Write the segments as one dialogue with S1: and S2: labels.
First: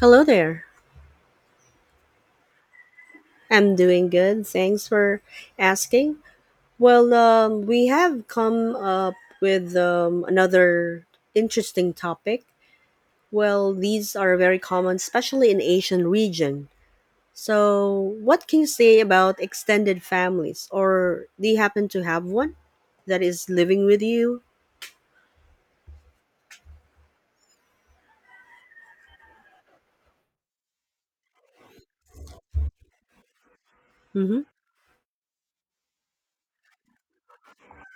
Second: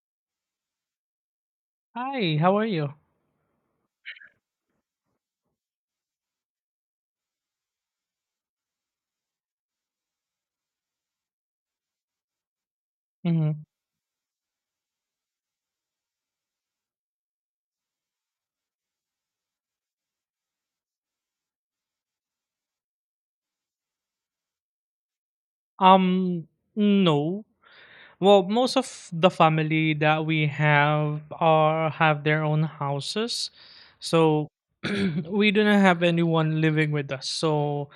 S1: Hello there.
S2: Hi, how are you?
S1: I'm doing good. Thanks for asking. Well, we have come up with another interesting topic.
S2: Hmm.
S1: Well, these are very common, especially in Asian region. So, what can you say about extended families, or do you happen to have one that is living with you?
S2: Um, no. Well, most of the family that we have are have their own houses,
S1: Mm-hmm.
S2: so we do not have anyone living with us. So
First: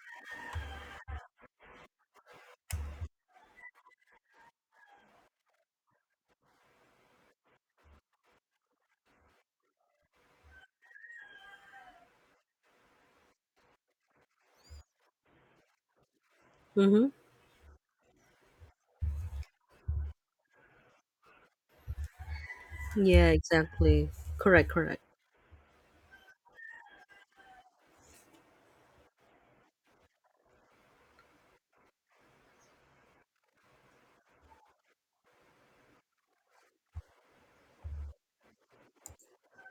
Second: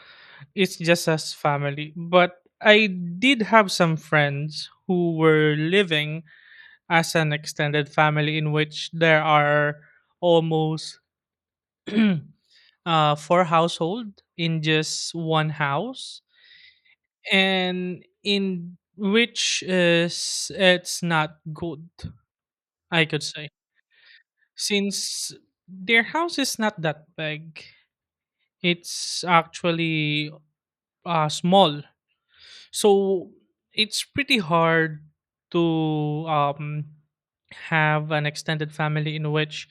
S2: it's just us family. But I did have some friends who were living as an extended family in which there are almost four household in just one house,
S1: Mm-hmm.
S2: and in which is it's not good, I could
S1: Yeah,
S2: say,
S1: exactly. Correct. Correct.
S2: since their house is not that big. It's actually small, so it's pretty hard to have an extended family in which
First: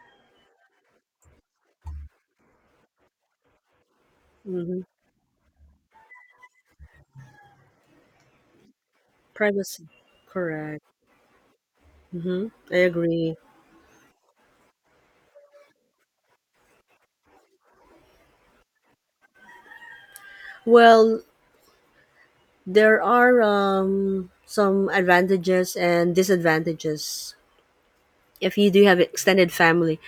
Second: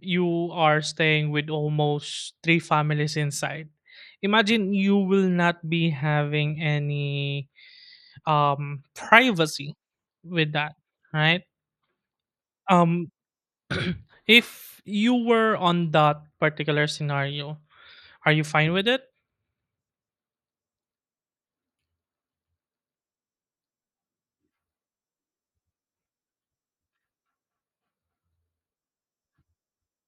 S2: you are staying with almost three families inside. Imagine,
S1: Mm-hmm.
S2: you will not be having any privacy
S1: Privacy.
S2: with that,
S1: Correct.
S2: right?
S1: Mm-hmm. I
S2: Um,
S1: agree.
S2: if you were on that particular scenario, are you fine with it?
S1: Well, there are some advantages and disadvantages if you do have extended family.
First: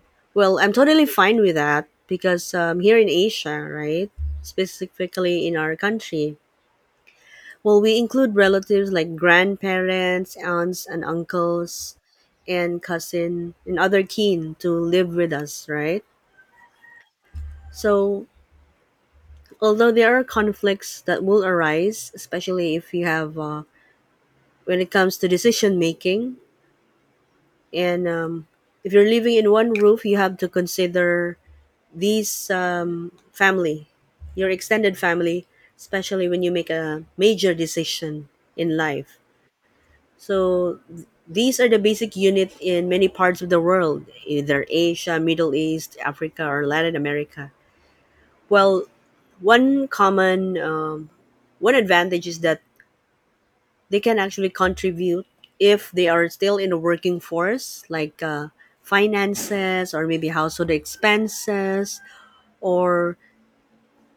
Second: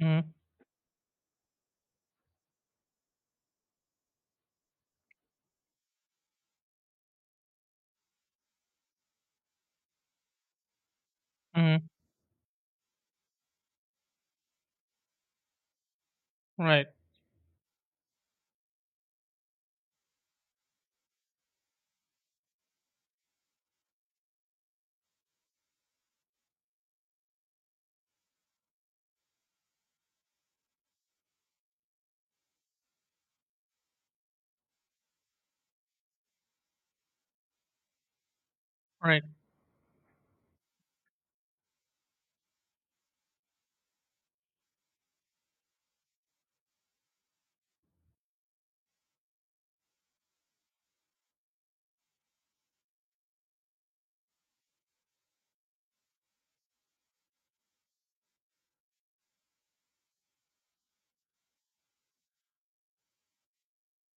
S2: Mm.
S1: Well, I'm totally fine with that because here in Asia, right, specifically in our country, well, we include relatives like grandparents, aunts, and
S2: Mm-hmm.
S1: uncles, and cousin, and other kin to live with us, right?
S2: Right.
S1: So, although there are conflicts that will arise, especially if you have, when it comes to decision making, and if you're living in one roof, you have to consider these family, your extended family, especially when you make a major decision in life.
S2: Right.
S1: So these are the basic unit in many parts of the world, either Asia, Middle East, Africa, or Latin America. Well, one common um, one advantage is that they can actually contribute if they are still in the working force, like finances or maybe household expenses, or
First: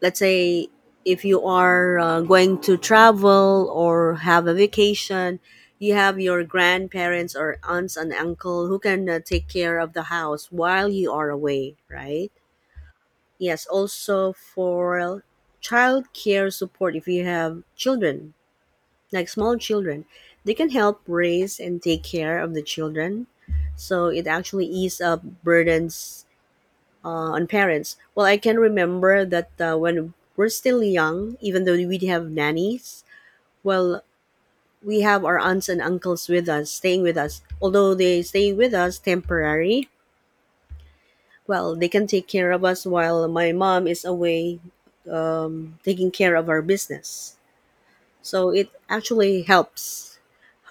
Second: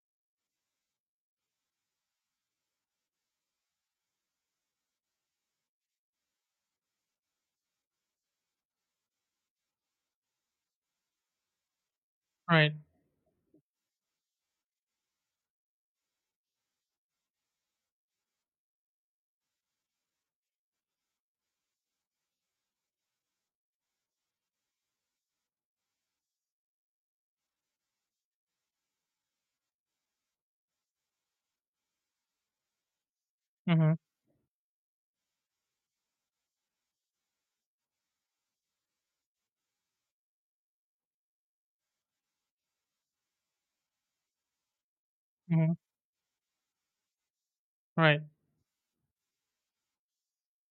S1: let's say if you are going to travel or have a vacation, you have your grandparents or aunts and uncle who can take care of the house while you are away, right?
S2: Right.
S1: Yes, also for child care support if you have children like small children, they can help raise and take care of the children. So it actually ease up burdens on parents. Well, I can remember that when we're still young, even though we have nannies,
S2: Mm-hmm.
S1: well, we have our aunts and uncles with us, staying with us. Although they stay with us temporary, well, they can take care of us while my mom is away
S2: Mm-hmm.
S1: taking care of our business.
S2: Right.
S1: So it actually helps,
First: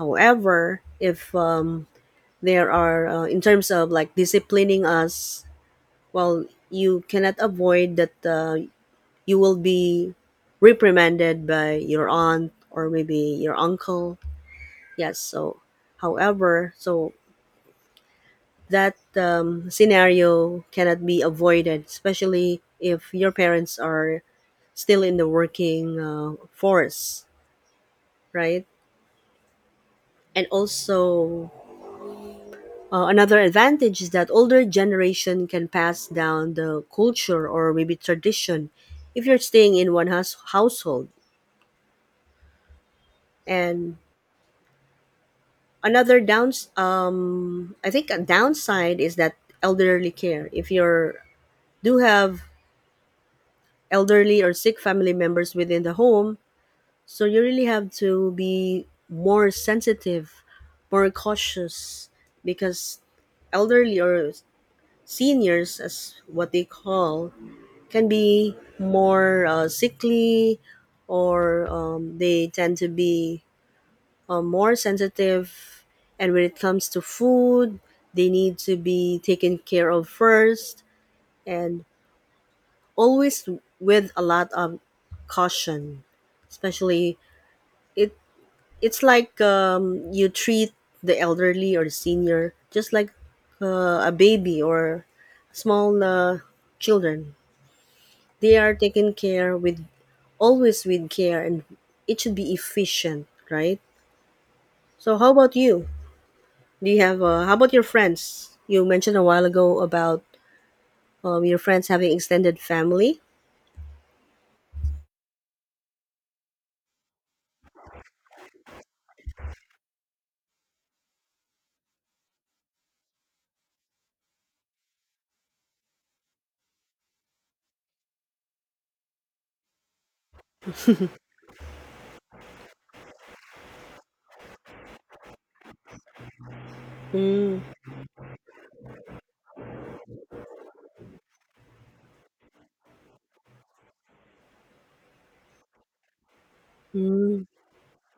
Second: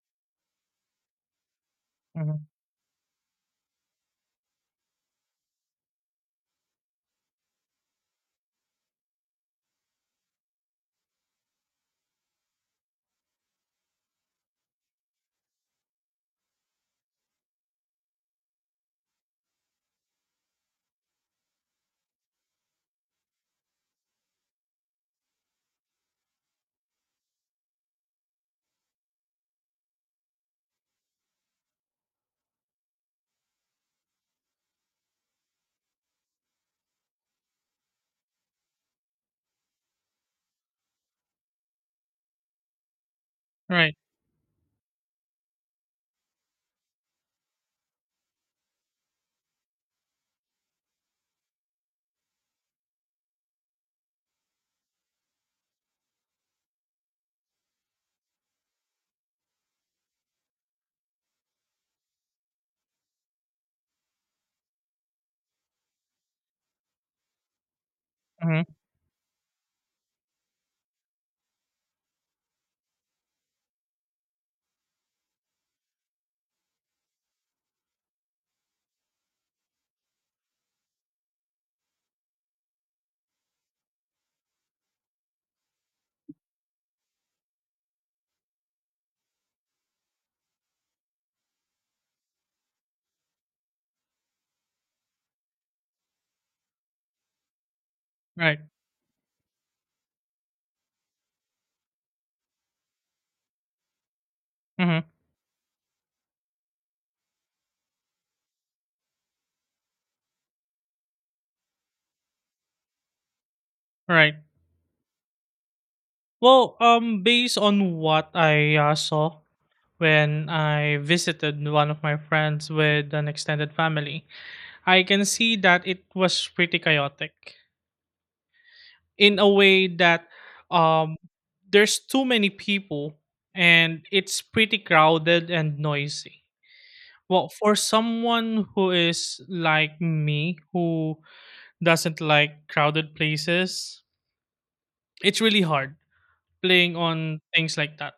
S1: however, if
S2: Mm-hmm.
S1: there are in terms of like disciplining us, well, you cannot avoid that you will be reprimanded by your aunt or maybe your uncle. Yes, so, however, so that scenario cannot be avoided, especially if your parents are still in the working force, right? And also, another advantage is that older generation can pass down the culture or maybe tradition if you're staying in one house household. And
S2: Right.
S1: another downs I think a downside is that elderly care. If you're do have elderly or sick family members within the home, so you really have to be more sensitive, more cautious because elderly or seniors, as what they call, can be
S2: Mm-hmm.
S1: more sickly, or they tend to be more sensitive, and when it comes to food they need to be taken care of first, and always with a lot of caution, especially, it it's like you treat the elderly or senior just like a baby or small children. They
S2: Right.
S1: are taken care with, always with care, and it should be efficient, right?
S2: Mm-hmm.
S1: So how about you, do you have how about your friends, you mentioned a while ago about your friends having extended family.
S2: Right. Well, based on what I saw when I visited one of my friends with an extended family, I can see that it was pretty chaotic in a way that um, there's too many people and it's pretty crowded and noisy. Well,
S1: Mm.
S2: for someone who is like me, who doesn't like crowded places, it's really hard playing on
S1: Mm.
S2: things like that.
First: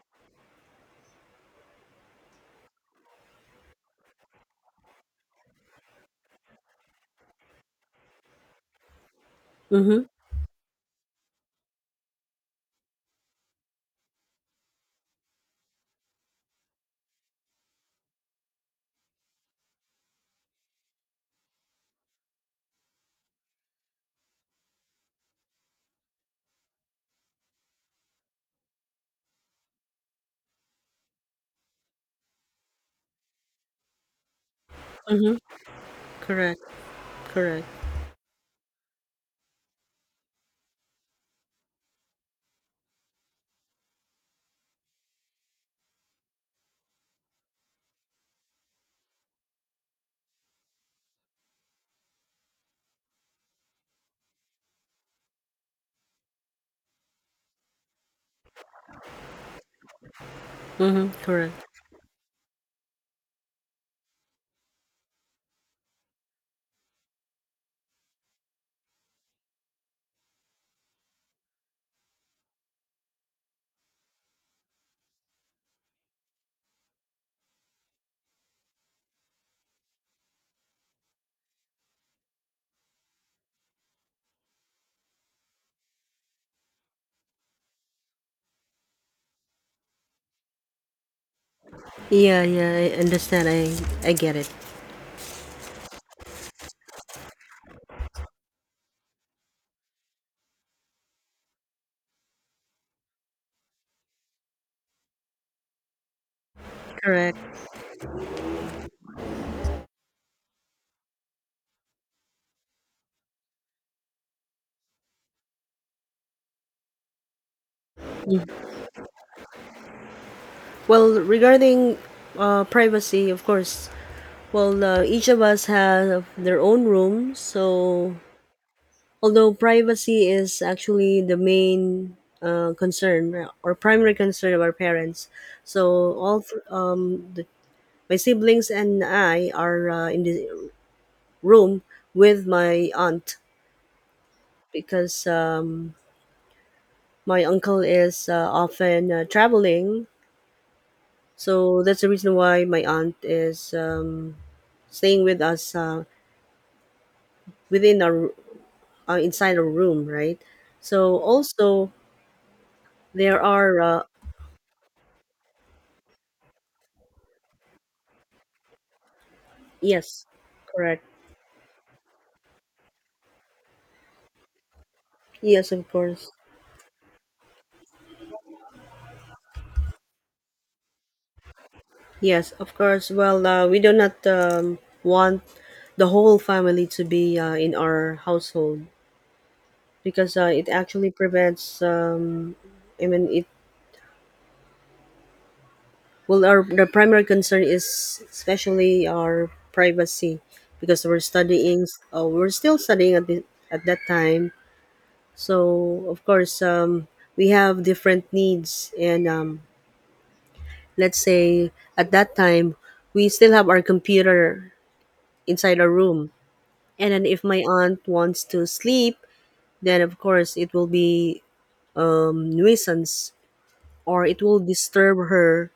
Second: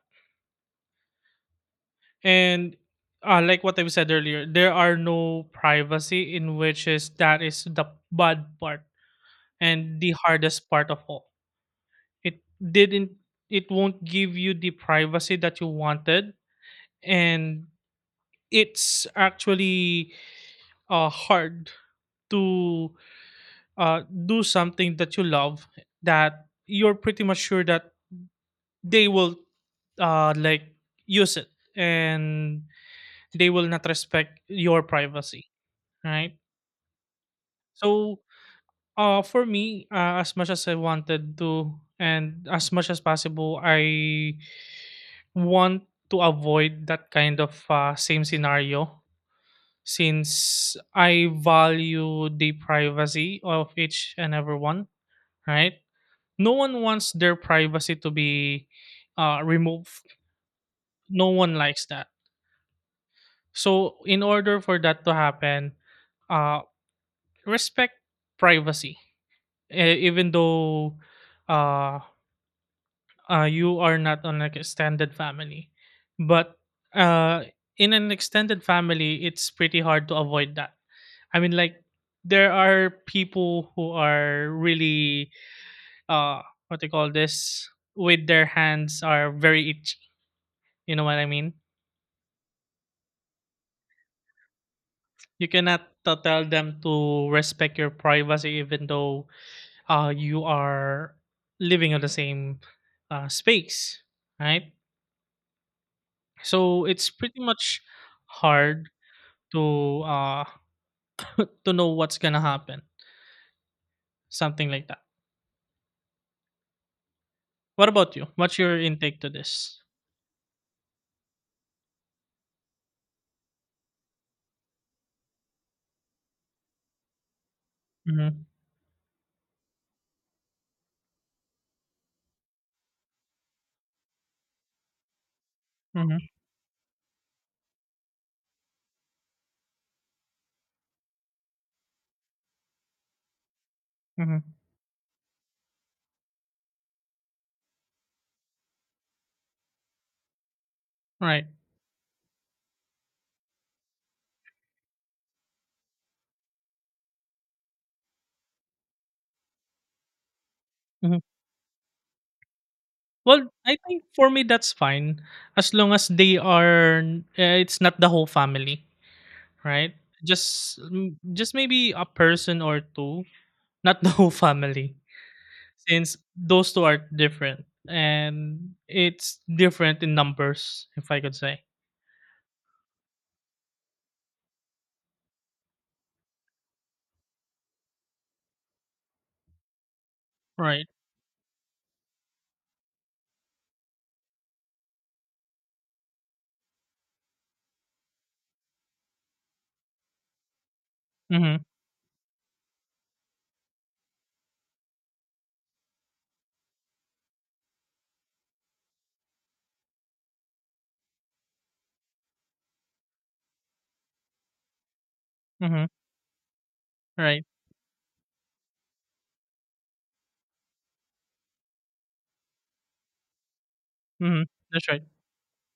S2: And like what I said earlier, there are no privacy, in which is that is the bad part and
S1: Mm-hmm.
S2: the hardest part of all. It didn't it won't give you the privacy that you wanted, and it's actually hard to do something that you love, that you're pretty much sure that they will, like, use it, and they will not respect your
S1: Mm-hmm.
S2: privacy, right?
S1: Correct. Correct.
S2: So for me, as much as I wanted to, and as much as possible, I want to avoid that kind of same scenario, since I value the privacy of each and everyone, right? No one wants their privacy to be removed.
S1: Mm-hmm.
S2: No one
S1: Correct.
S2: likes that. So, in order for that to happen, uh, respect privacy, even though. Uh, you are not on like extended family, but uh, in an extended family it's pretty hard to avoid that. I mean, like, there are people who are really, uh what they call this, with their hands are very itchy, you know what I mean?
S1: Yeah, yeah, I understand. I get it.
S2: You cannot tell them to respect your privacy, even though you are living on the same space, right? So it's pretty
S1: Correct.
S2: much hard to to know what's gonna happen, something like that. What about you? What's your intake to this?
S1: Well, regarding privacy, of course, well, each of us have their own room. So
S2: Mhm.
S1: although privacy is actually the main concern or primary concern of our parents, so
S2: Mhm.
S1: all th- um, the, my siblings and I are in the room with my aunt
S2: Mhm.
S1: because my uncle is often traveling.
S2: Right.
S1: So that's the reason why my aunt is staying with us, within our inside our room, right? So
S2: Mhm.
S1: also there
S2: Well, I
S1: are
S2: think for me that's fine, as long as they are, it's not the whole family, right?
S1: yes,
S2: Just
S1: correct.
S2: just maybe a person or two, not the whole family,
S1: Yes, of
S2: since
S1: course.
S2: those two are different and it's different in numbers, if I could say.
S1: Yes, of course. Well, we do not want the whole family to be in our household because it
S2: Right.
S1: actually prevents. I mean, it well, our the primary concern is especially our privacy because we're
S2: Mhm.
S1: studying. We're still studying at at that time. So of course, we have different needs, and let's say at that time we still have our computer inside
S2: Mhm.
S1: our room. And then
S2: Right.
S1: if my aunt wants to sleep, then of course it will be nuisance, or it
S2: Mhm.
S1: will
S2: That's right.
S1: disturb her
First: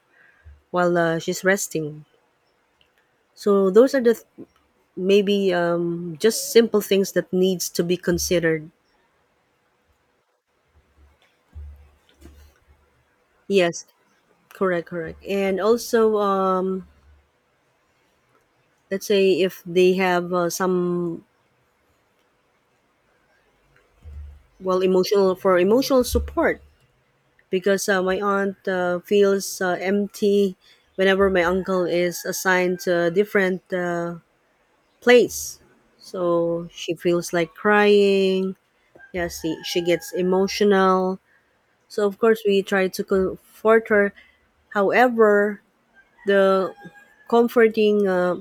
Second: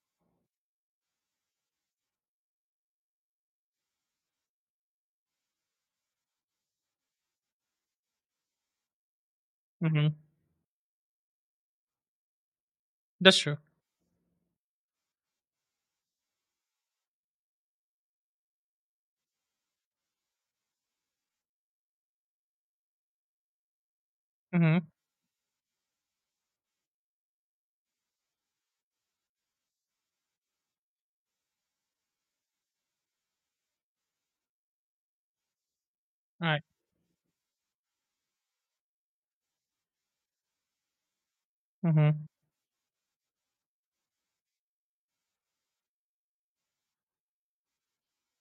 S1: while she's resting. So those are the maybe just simple things that needs to be considered.
S2: Mhm. That's true.
S1: Yes, correct, correct. And also, let's say if they have some, well,
S2: Mhm.
S1: emotional support, because my aunt feels empty whenever my uncle is assigned to different place.
S2: Right.
S1: So she feels like crying. Yeah, see, she gets emotional. So of
S2: Mhm.
S1: course we try to comfort her. However, the comforting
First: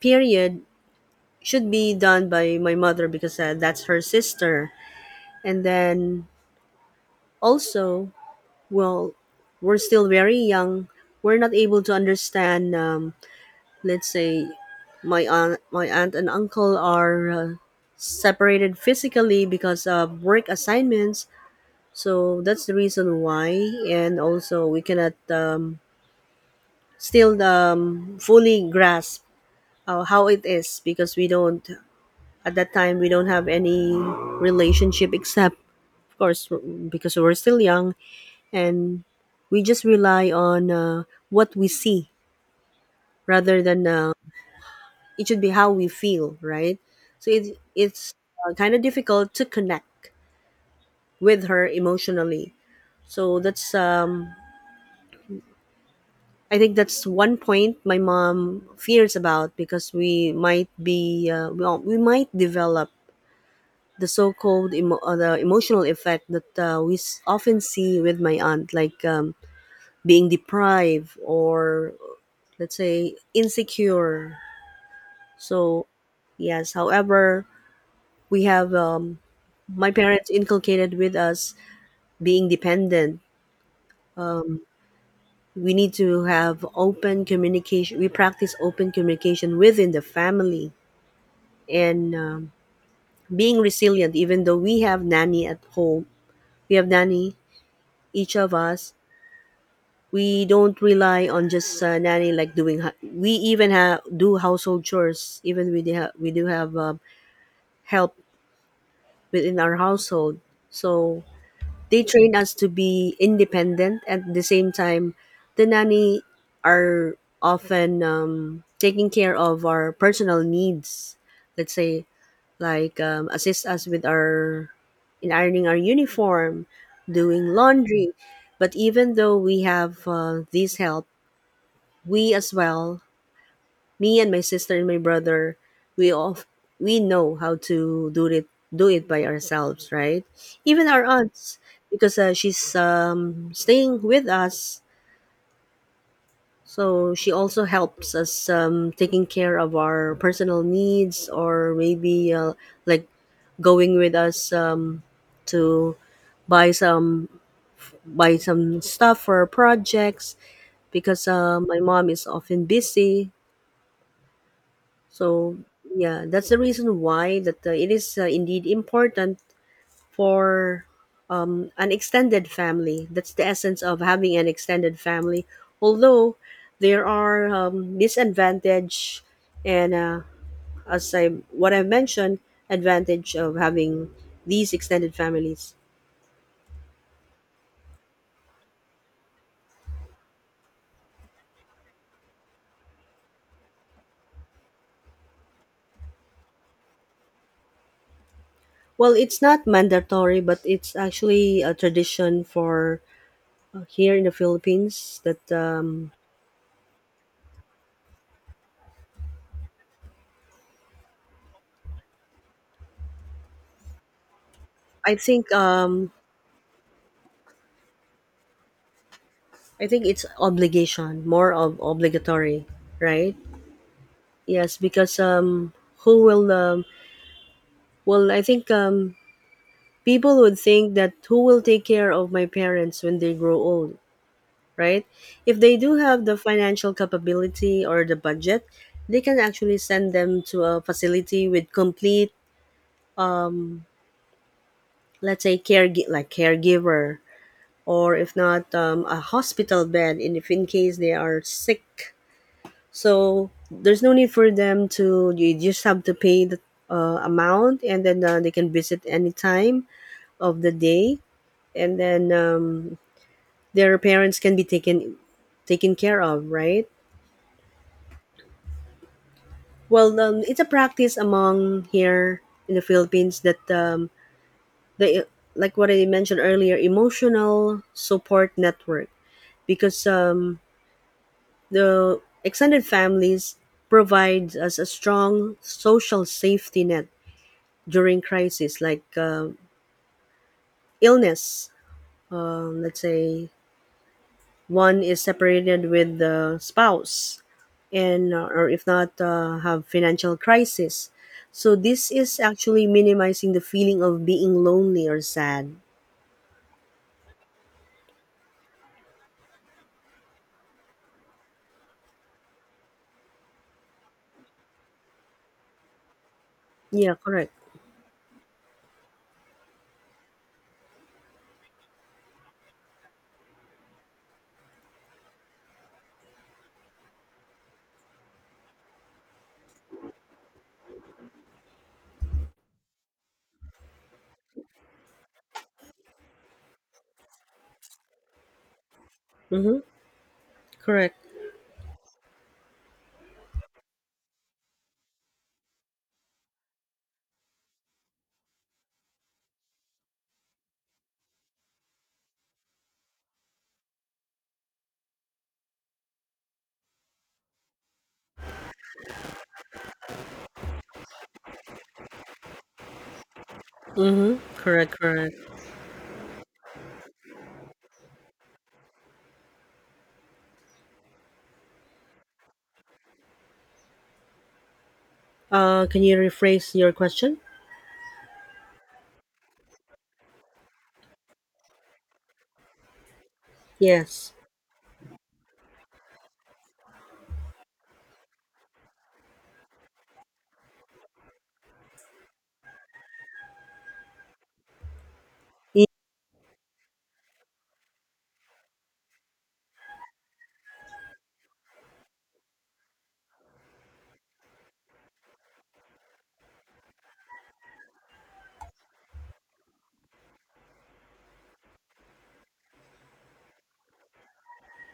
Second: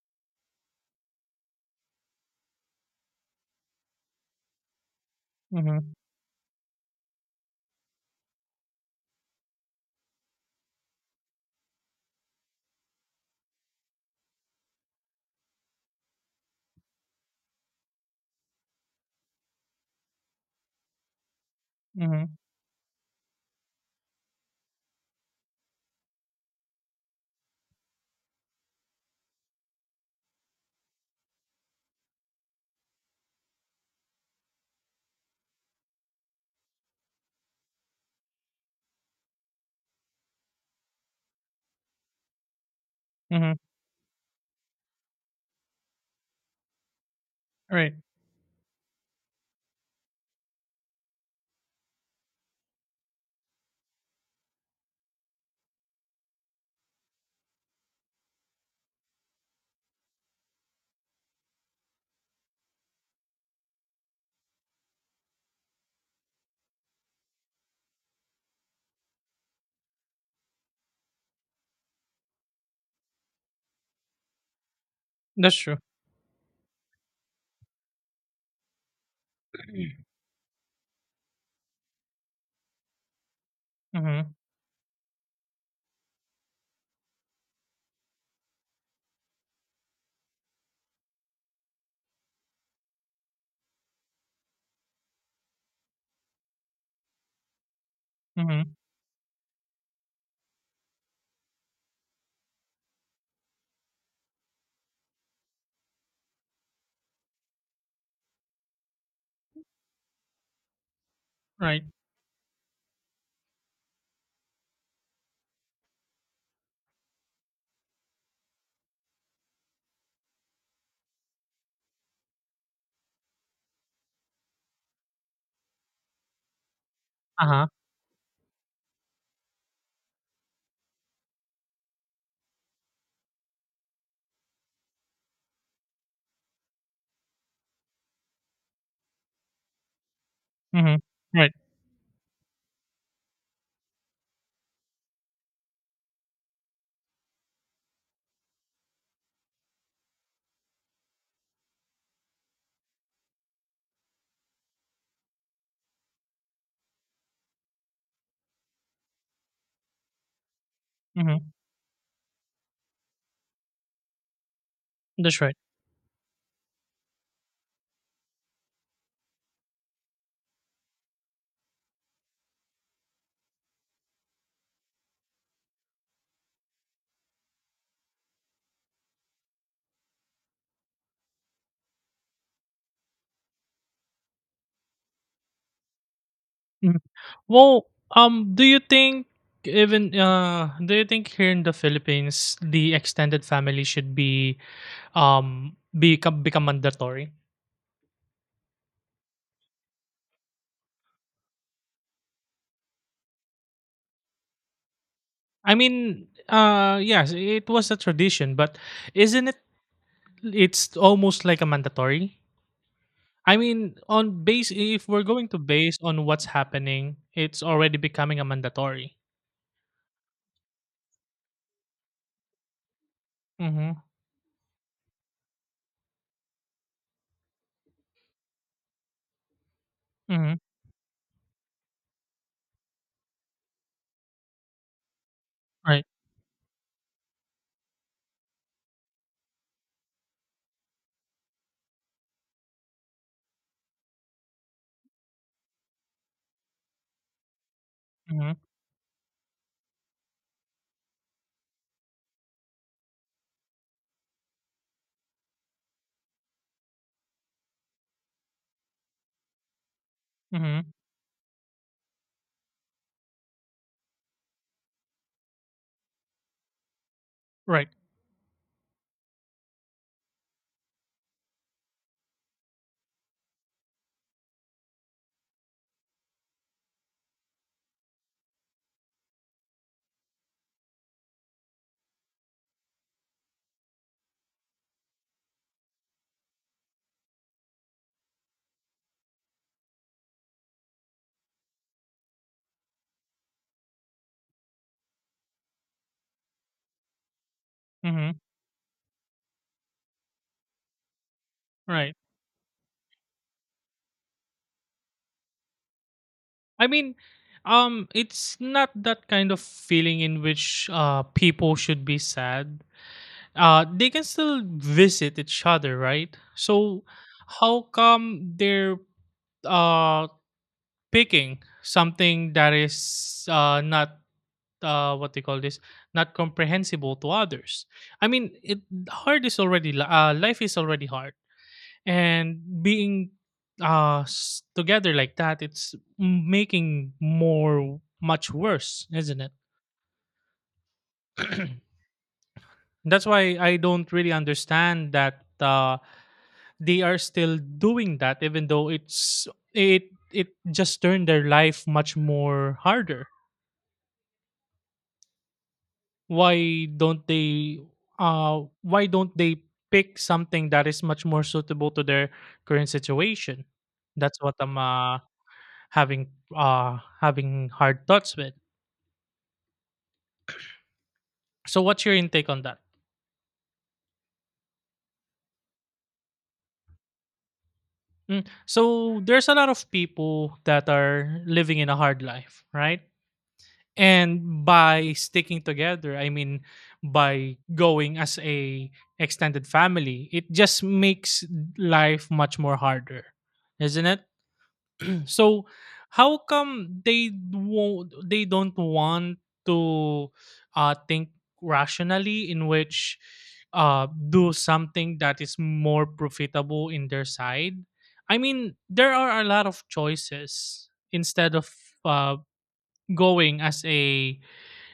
S1: period should be done by my mother because that's her sister. And
S2: Mhm.
S1: then also, well, we're still very young. We're not able to understand, let's say, my aunt and uncle are separated physically because of work assignments.
S2: Mhm.
S1: So that's the reason why. And also we cannot still fully grasp how it is because we don't, at that time we don't have any relationship except, of course, because we're still young, and we just rely on what we see
S2: Mhm.
S1: rather than it should be how we feel, right? So
S2: Right.
S1: it's kind of difficult to connect with her emotionally. So that's I think that's one point my mom fears about because we might be well, we might develop the so-called the emotional effect that often see with my aunt, like being deprived or let's say insecure.
S2: That's true.
S1: So yes, however, we have my parents inculcated with us being dependent.
S2: Mhm.
S1: We need to have open communication. We practice open communication within the family. And being resilient, even though we have nanny at home, we have nanny, each of
S2: Mhm.
S1: us. We don't rely on just nanny, like we even have do household chores, even we do have help within our household. So
S2: Right.
S1: they train us to be independent at the same time. The nanny are often taking care of our personal needs. Let's say like assist us with our in ironing our uniform, doing
S2: Uh-huh.
S1: laundry. But even though we have this help, we as well, me and my sister and my brother, we all we know how to do it, do it by ourselves, right? Even
S2: Mhm.
S1: our
S2: Right.
S1: aunts, because she's staying with us, so she also helps us taking care of our personal needs, or maybe like going with us to buy some buy some stuff for our projects because
S2: Mhm.
S1: my mom is often busy.
S2: That's right.
S1: So yeah, that's the reason why that it is indeed important for an extended family. That's the essence of having an extended family. Although there are disadvantage and as I what I mentioned, advantage of having these extended families.
S2: Mhm. Well, do you think, even do you think, here in the Philippines the extended family should be become mandatory?
S1: Well, it's not mandatory, but it's actually a tradition for here in the Philippines that
S2: I mean, yes, it was a tradition, but isn't it it's almost like a mandatory. I mean, on base, if
S1: I
S2: we're going
S1: think
S2: to base
S1: um,
S2: on what's happening, it's already becoming a mandatory.
S1: I think it's obligation, more of obligatory, right?
S2: Mhm.
S1: Yes, because who will well, I think people
S2: Mhm.
S1: would think that who will take care of my parents when they grow old, right? If they do
S2: Right.
S1: have the financial capability or the budget, they can actually send them to a facility with complete, let's say, care like caregiver, or if
S2: Mhm.
S1: not, a hospital bed, and if in case they are sick. So there's no need for them to. You just have to pay the amount, and then they can visit any time of the
S2: Mhm.
S1: day, and then their parents can be taken care of, right?
S2: Right.
S1: Well, it's a practice among here in the Philippines that the like what I mentioned earlier, emotional support network, because the extended families provides us a strong social safety net during crises like illness. Let's say one is separated with the spouse, and
S2: Mhm.
S1: or if not, have financial crisis. So this
S2: Right.
S1: is actually minimizing the feeling of being lonely or sad.
S2: I mean, it's not that kind of feeling in which people should be sad. They can still visit each other, right? So
S1: Yeah, correct.
S2: how come they're uh picking something that is not, what they call this, not comprehensible to others. I mean, it hard is already li- life is already hard, and being together like that, it's making more much worse, isn't it?
S1: Mm-hmm. Correct.
S2: That's why I don't really understand that they are still doing that, even though it just turned their life much more harder. Why don't they, uh why don't they pick something that is much more suitable to their current situation?
S1: Mm-hmm.
S2: That's what I'm
S1: Correct. Correct.
S2: having having hard thoughts with. So what's your intake on that?
S1: Can you rephrase your question?
S2: So there's a lot of people that are living in a hard life, right?
S1: Yes.
S2: And by sticking together, I mean, by going as a extended family, it just makes life much more harder, isn't it? So
S1: Y-
S2: how come they don't want to think rationally, in which do something that is more profitable in their side? I mean, there are a lot of choices instead of uh going as a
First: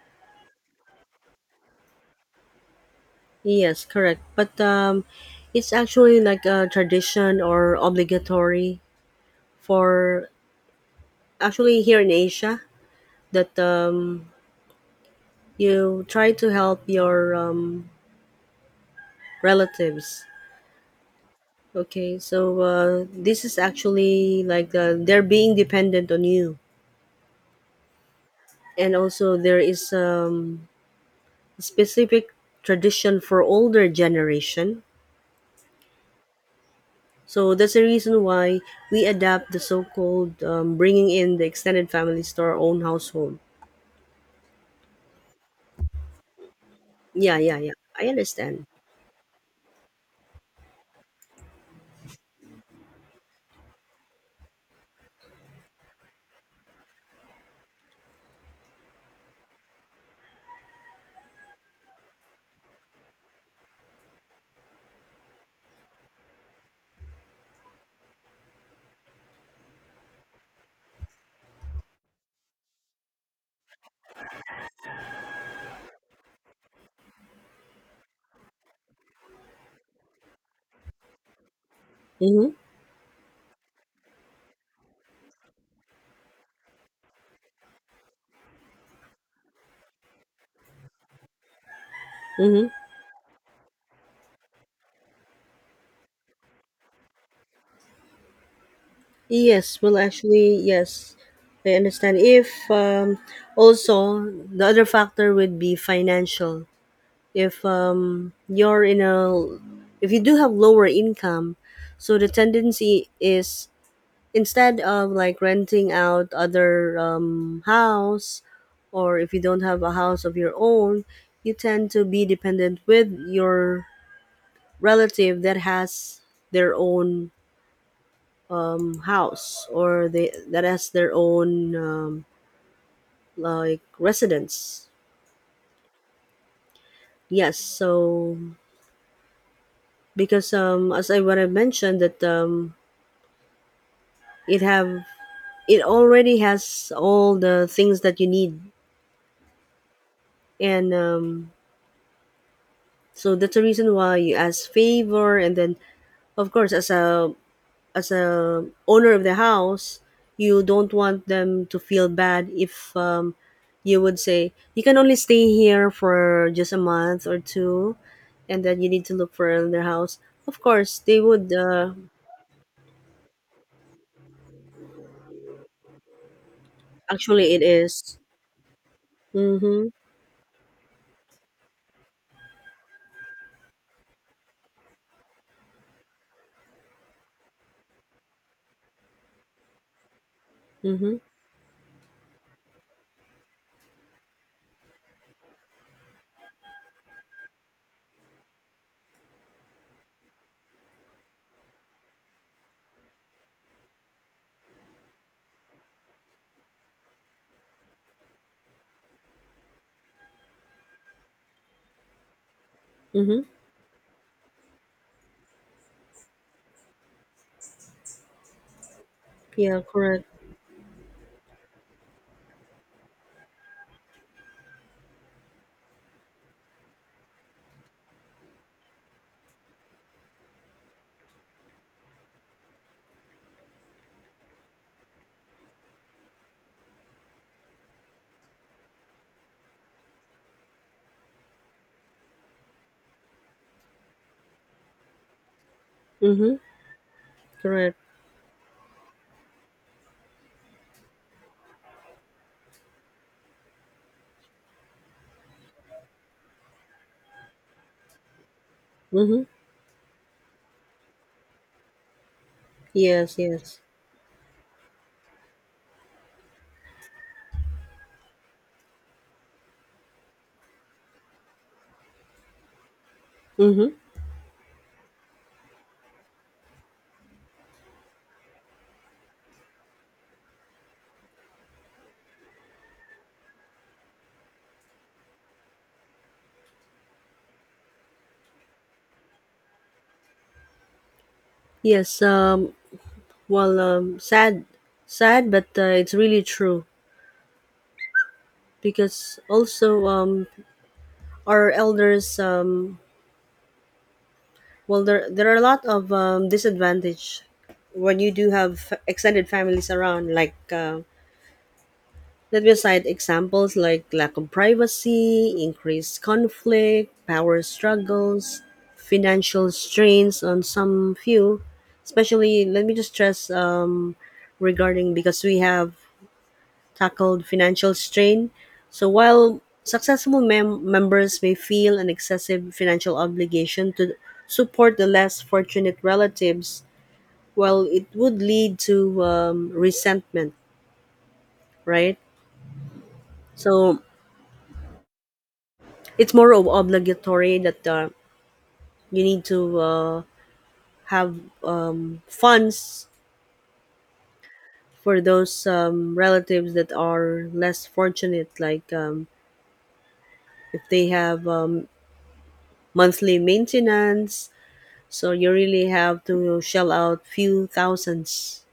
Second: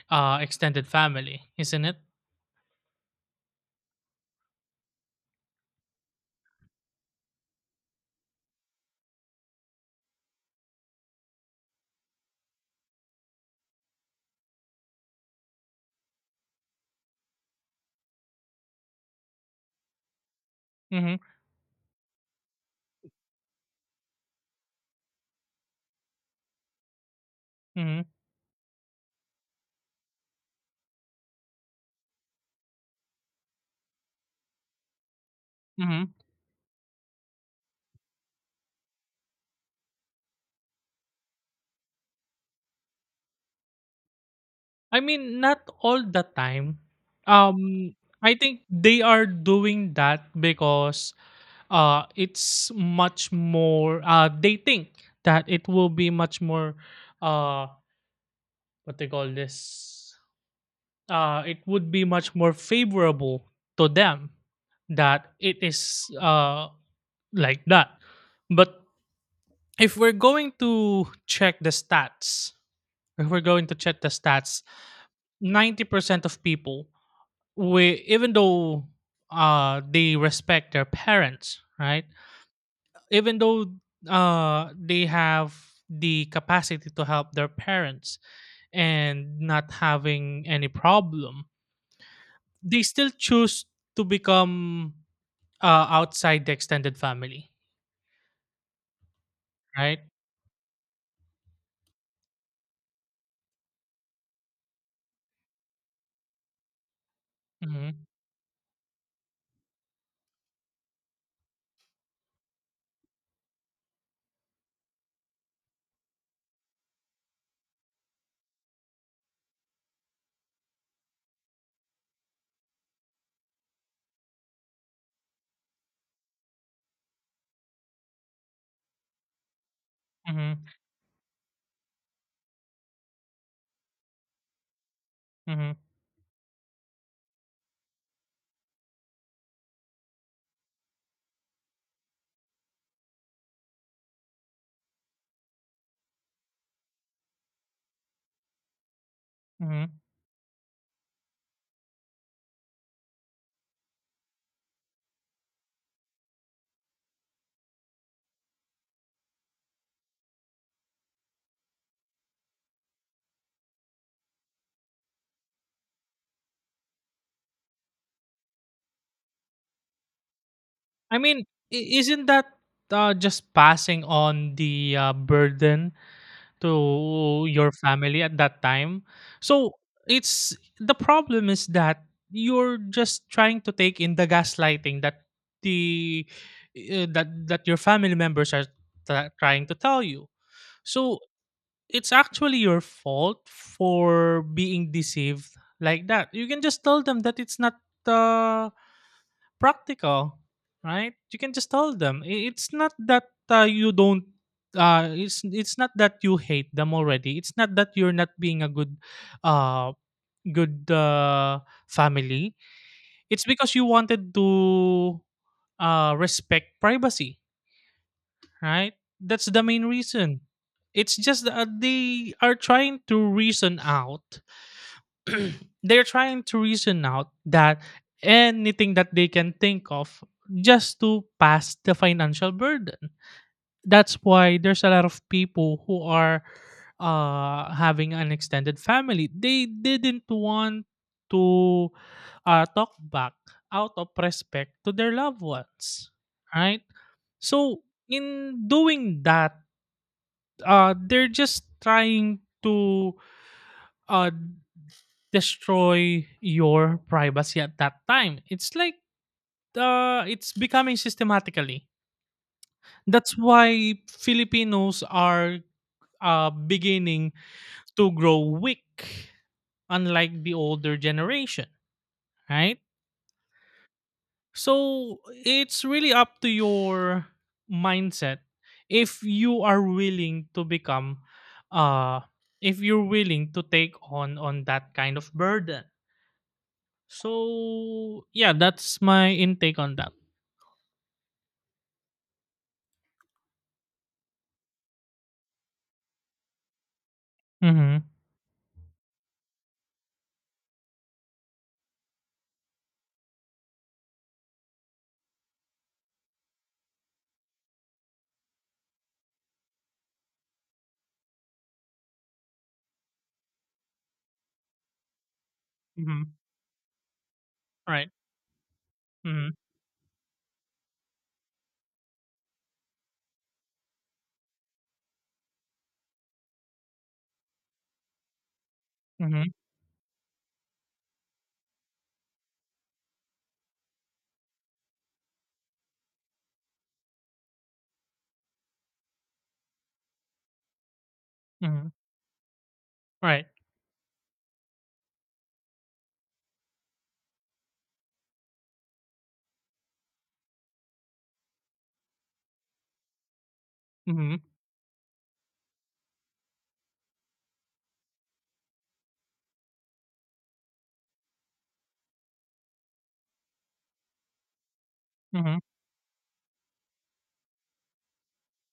S2: extended family, isn't it?
S1: Yes, correct. But it's actually like a tradition or obligatory for actually here in Asia that you try to help your relatives.
S2: Mhm.
S1: Okay, so this is actually like they're being dependent on you,
S2: Mhm.
S1: and also there is specific tradition for older generation.
S2: Mhm.
S1: So that's the reason why we adapt the so-called bringing in the extended families to our own household.
S2: I mean, not all the time.
S1: Yeah.
S2: Um
S1: I
S2: I think
S1: understand.
S2: they are doing that because it's much more, they think that it will be much more, uh what they call this, it would be much more favorable to them, that it is, like that. But if we're going to check the stats, if we're going to check the stats 90% of people, we even though they respect their parents, right?
S1: Mm-hmm.
S2: Even though they have the capacity to help their parents and not having any problem,
S1: Mm-hmm.
S2: they still choose to become, outside the extended family,
S1: Yes, well,
S2: right?
S1: actually, yes, I understand. If also the other factor would be financial. If
S2: Hmm.
S1: if you do have lower income, so the tendency is, instead of like renting out other house, or if you don't have a house of your own, you tend to be dependent with your relative that has their own house, or they
S2: Hmm.
S1: that has their own like residence.
S2: Hmm.
S1: Yes, so because as I what I mentioned that it have it already has all the things that you need,
S2: Hmm.
S1: and so that's the reason why you ask favor, and then of course, as a owner of the house, you don't want them to feel bad if you would say you can only stay here for just a month or two, and then you need to look for another house. Of course,
S2: I
S1: they
S2: mean,
S1: would.
S2: isn't that just passing on the burden to
S1: Actually, it
S2: your
S1: is.
S2: family at that time. So,
S1: Mhm.
S2: it's the problem is that you're just trying to take in the gaslighting that the that that your family members are trying to tell you.
S1: Mhm.
S2: So, it's actually your fault for being deceived like that. You can just tell them that it's not the practical, right? You can just tell them, it's not that you don't. It's not that you hate them already. It's not that you're not being a good, uh, good uh, family.
S1: Mhm.
S2: It's because you wanted to respect privacy, right? That's the
S1: Yeah.
S2: main
S1: Correct.
S2: reason. It's just that they are trying to reason out, they're trying to reason out that anything that they can think of, just to pass the financial burden. That's why there's a lot of people who are having an extended family. They didn't want to talk back out of respect to their loved ones,
S1: Mhm.
S2: right? So
S1: Correct.
S2: in doing that, they're just trying to uh, destroy your privacy at that time. It's like
S1: Mhm.
S2: it's becoming systematically. That's
S1: Yes. Yes.
S2: why Filipinos are beginning to grow weak, unlike the older generation, right?
S1: Mhm.
S2: So it's really up to your mindset, if you are willing to become, uh if you're willing to take on that kind of burden. So yeah, that's my intake on that.
S1: Yes. Well. Sad. Sad, but it's really true
S2: Mhm.
S1: because also our elders, well there are a lot of disadvantage when you do have extended families around, like let me cite examples like lack of privacy, increased
S2: Mhm.
S1: conflict, power
S2: Right.
S1: struggles,
S2: Mhm.
S1: financial strains on some few. Especially let me just stress regarding, because we have tackled financial strain. So
S2: Mhm.
S1: while successful members may feel an excessive financial obligation to support the less fortunate relatives, well, it would lead to resentment,
S2: Mhm.
S1: right?
S2: Right.
S1: So it's more of obligatory that you need to have funds
S2: Mhm.
S1: for those relatives that are less fortunate, like if they have monthly maintenance. So you
S2: Mhm.
S1: really have to shell out few thousands.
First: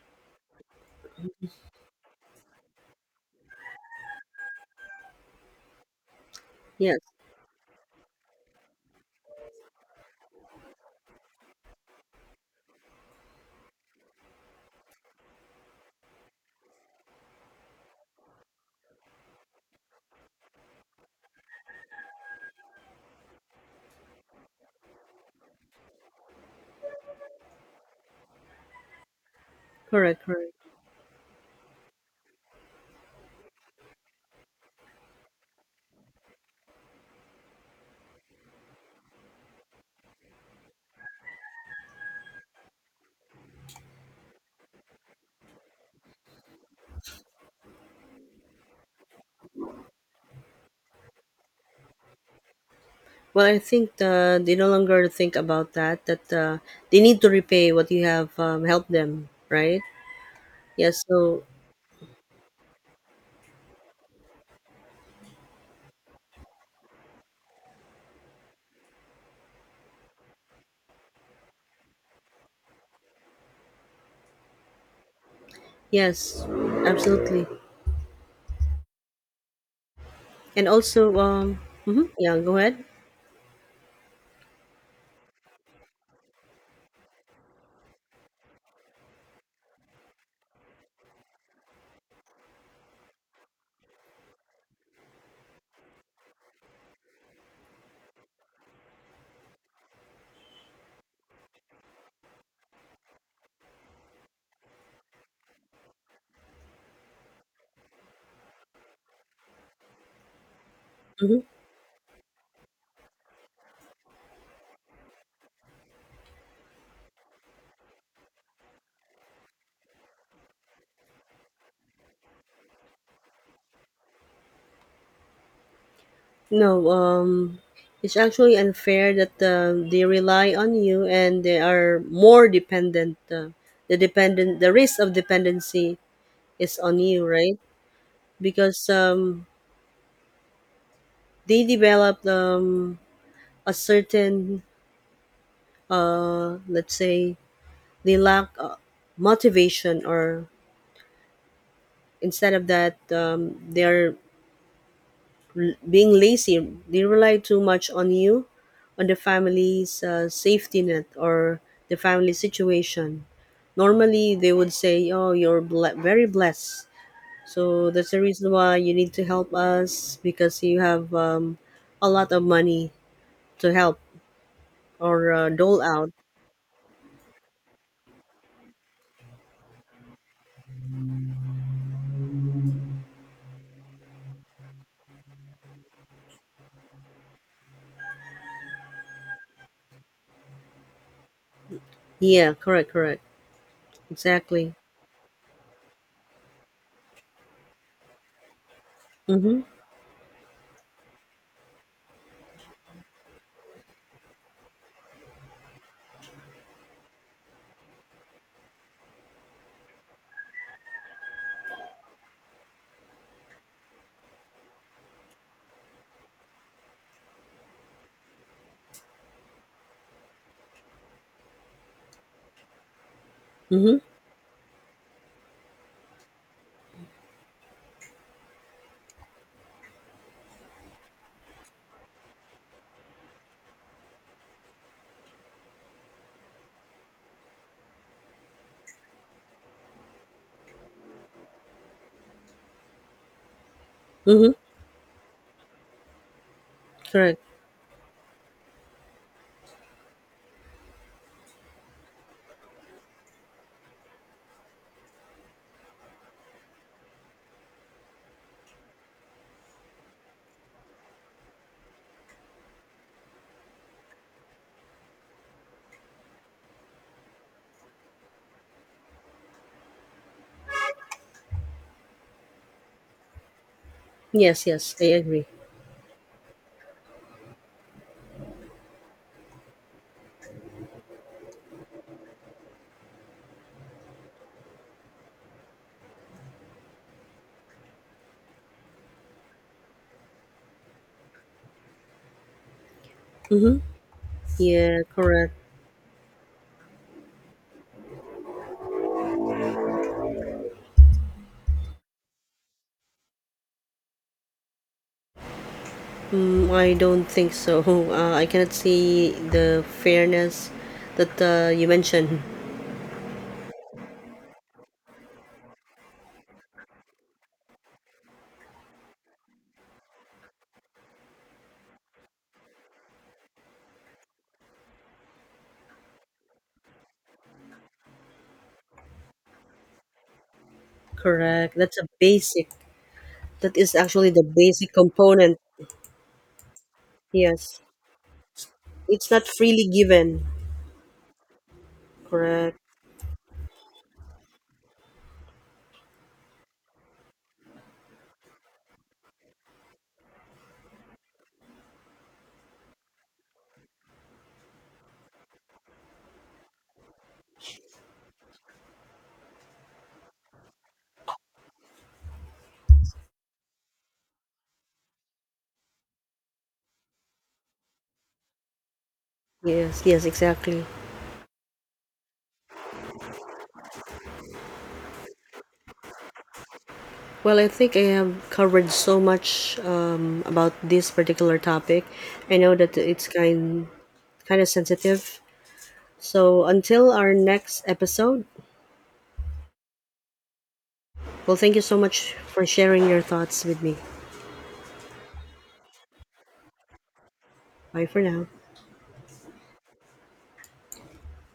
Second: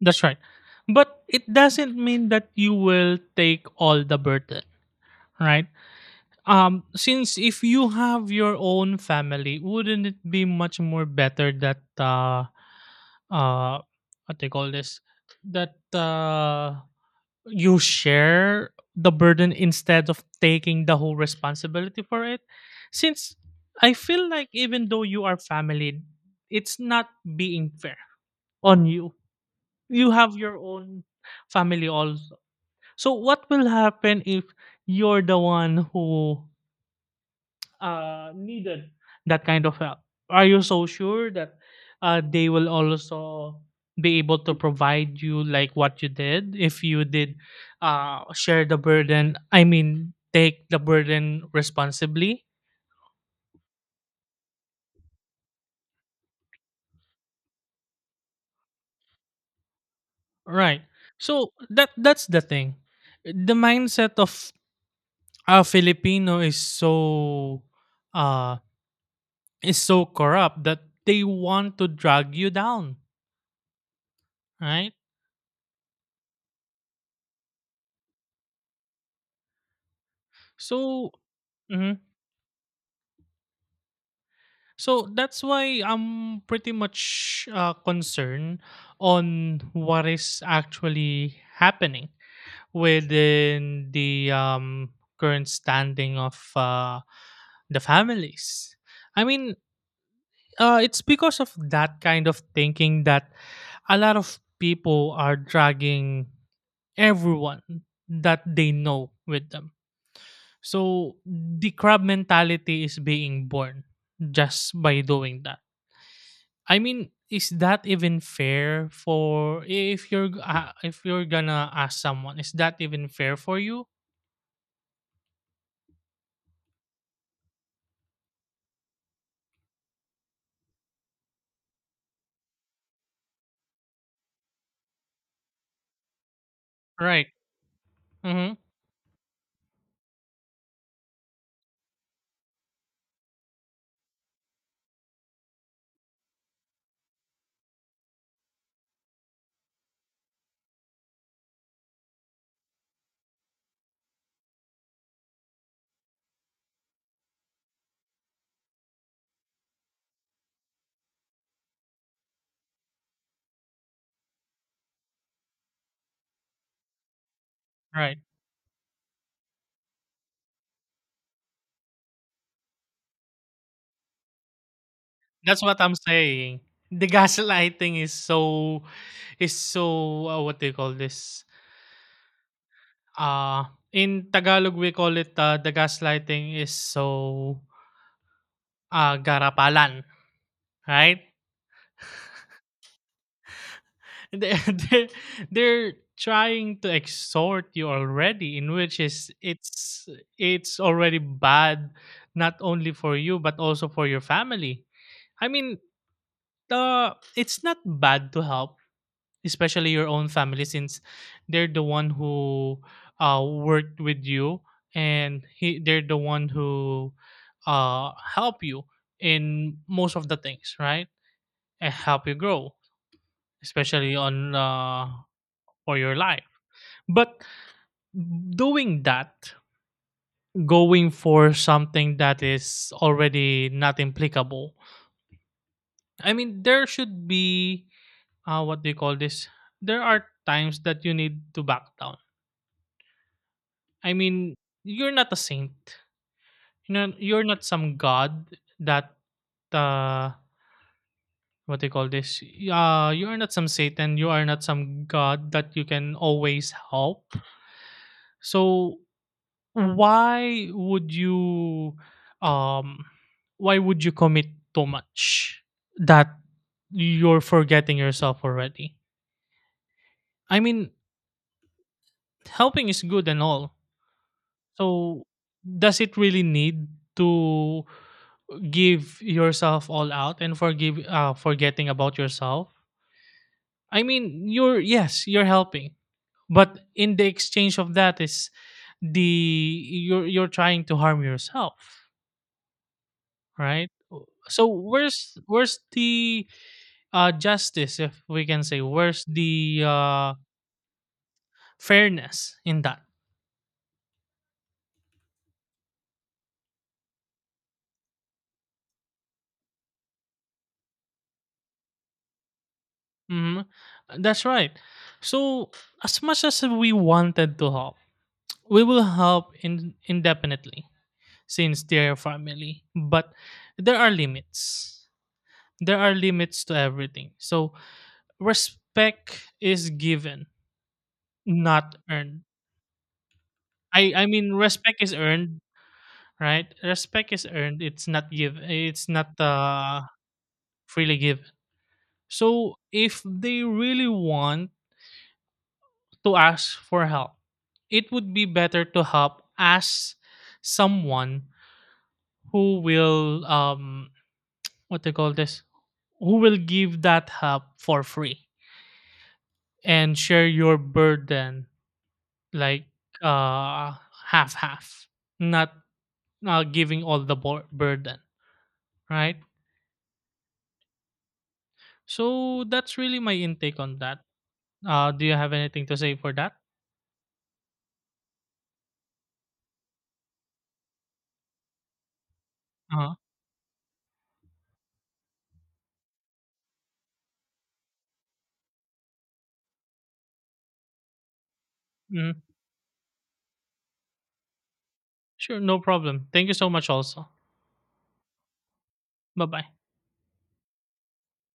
S2: That's right. But it doesn't mean that you will take all the burden, right?
S1: Yes,
S2: Since if you have your own family, wouldn't it be much more better that, uh what they call this, that you share the burden, instead of taking the whole responsibility for it, since I feel like, even though you are family, it's not being fair on you. You
S1: correct,
S2: have
S1: correct.
S2: your own family also. So what will happen if you're the one who needed that kind of help? Are you so sure that they will also be able to provide you like what you did, if you did share the burden? I mean, take the burden responsibly,
S1: Well, I think they no longer think about that. That they need to repay what you have helped them, right?
S2: right?
S1: Yes. So
S2: So that's the thing. The mindset of a Filipino is so, uh is so corrupt, that they want to drag you down, right?
S1: yes, absolutely. And
S2: So,
S1: also,
S2: mm-hmm.
S1: mhm, yeah. Go ahead.
S2: So that's why I'm pretty much concerned on what is actually happening within the current standing of the families. I mean, it's because of that kind of thinking that a lot of people are dragging everyone that they know with them. So
S1: Hmm.
S2: the crab mentality is being born just by doing that. I mean, is that even fair for, if you're gonna ask someone? Is that even fair for you?
S1: No, it's actually unfair that they rely on you and they are more dependent. The risk of dependency is on you,
S2: Right.
S1: right?
S2: Mm-hmm.
S1: Because they develop a certain, let's say, they lack motivation, or instead of that, they're being lazy. They rely too much on you, on the family's safety net, or the family situation. Normally, they would say, "Oh, you're very blessed. So that's
S2: Right.
S1: the reason why you need to help us because you have a lot of money to help or
S2: That's what
S1: dole
S2: I'm
S1: out."
S2: saying. The gaslighting is so, is so what do you call this? In Tagalog we call it, the gaslighting is so garapalan, right?
S1: Yeah, correct, correct,
S2: They
S1: exactly.
S2: they're trying to exhort you already, in which is
S1: Mm-hmm.
S2: it's, already bad, not only for you but also for your family. I mean, it's not bad to help, especially your own family, since they're the one who worked with you, and they're the one who help you in most of the things, right? And help you grow,
S1: Mm-hmm.
S2: especially on for your life. But doing that, going for something that is already not applicable, I mean, there should be, what do you call this? There are times that you need to back down. I
S1: Mm-hmm.
S2: mean, you're not a saint. You know,
S1: Correct.
S2: you're not some god that, uh, what do you call this? You are not some Satan. You are not some god that you can always help. So why would you, um commit too much, that you're forgetting yourself already? I mean, helping is good and all.
S1: Yes, yes, I
S2: So
S1: agree.
S2: does it really need to give yourself all out, and forgive forgetting about yourself? I mean, you're yes, you're helping, but in the exchange of that is, the you're trying to harm yourself,
S1: Mm-hmm.
S2: right? So
S1: Yeah,
S2: where's,
S1: correct.
S2: the justice, if we can say, where's the fairness in that?
S1: Mm, I don't think so. I cannot see the fairness that you mentioned.
S2: Hmm. That's right. So as much as we wanted to help, we will help, indefinitely, since they're family. But there are limits. There are limits to everything. So respect is given,
S1: Correct.
S2: not
S1: That's a
S2: earned.
S1: basic. That is
S2: I
S1: actually the
S2: mean
S1: basic
S2: respect is
S1: component.
S2: earned, right? Respect is
S1: Yes,
S2: earned. It's not give. It's
S1: it's
S2: not
S1: not freely given.
S2: freely given.
S1: Correct.
S2: So if they really want to ask for help, it would be better to help as someone who will, what they call this, who will give that help for free and share your burden, like uh half half, not giving all the burden, right?
S1: Yes. Yes. Exactly.
S2: So that's really my intake on that. Do you have anything to say for that?
S1: Well, I think I have covered so much about this particular topic. I know that
S2: Uh-huh.
S1: it's kind of sensitive. So until our next episode, well, thank you so much
S2: Mhm.
S1: for sharing your thoughts with me.
S2: Sure, no problem. Thank you so much also.
S1: Bye for now.
S2: Bye-bye.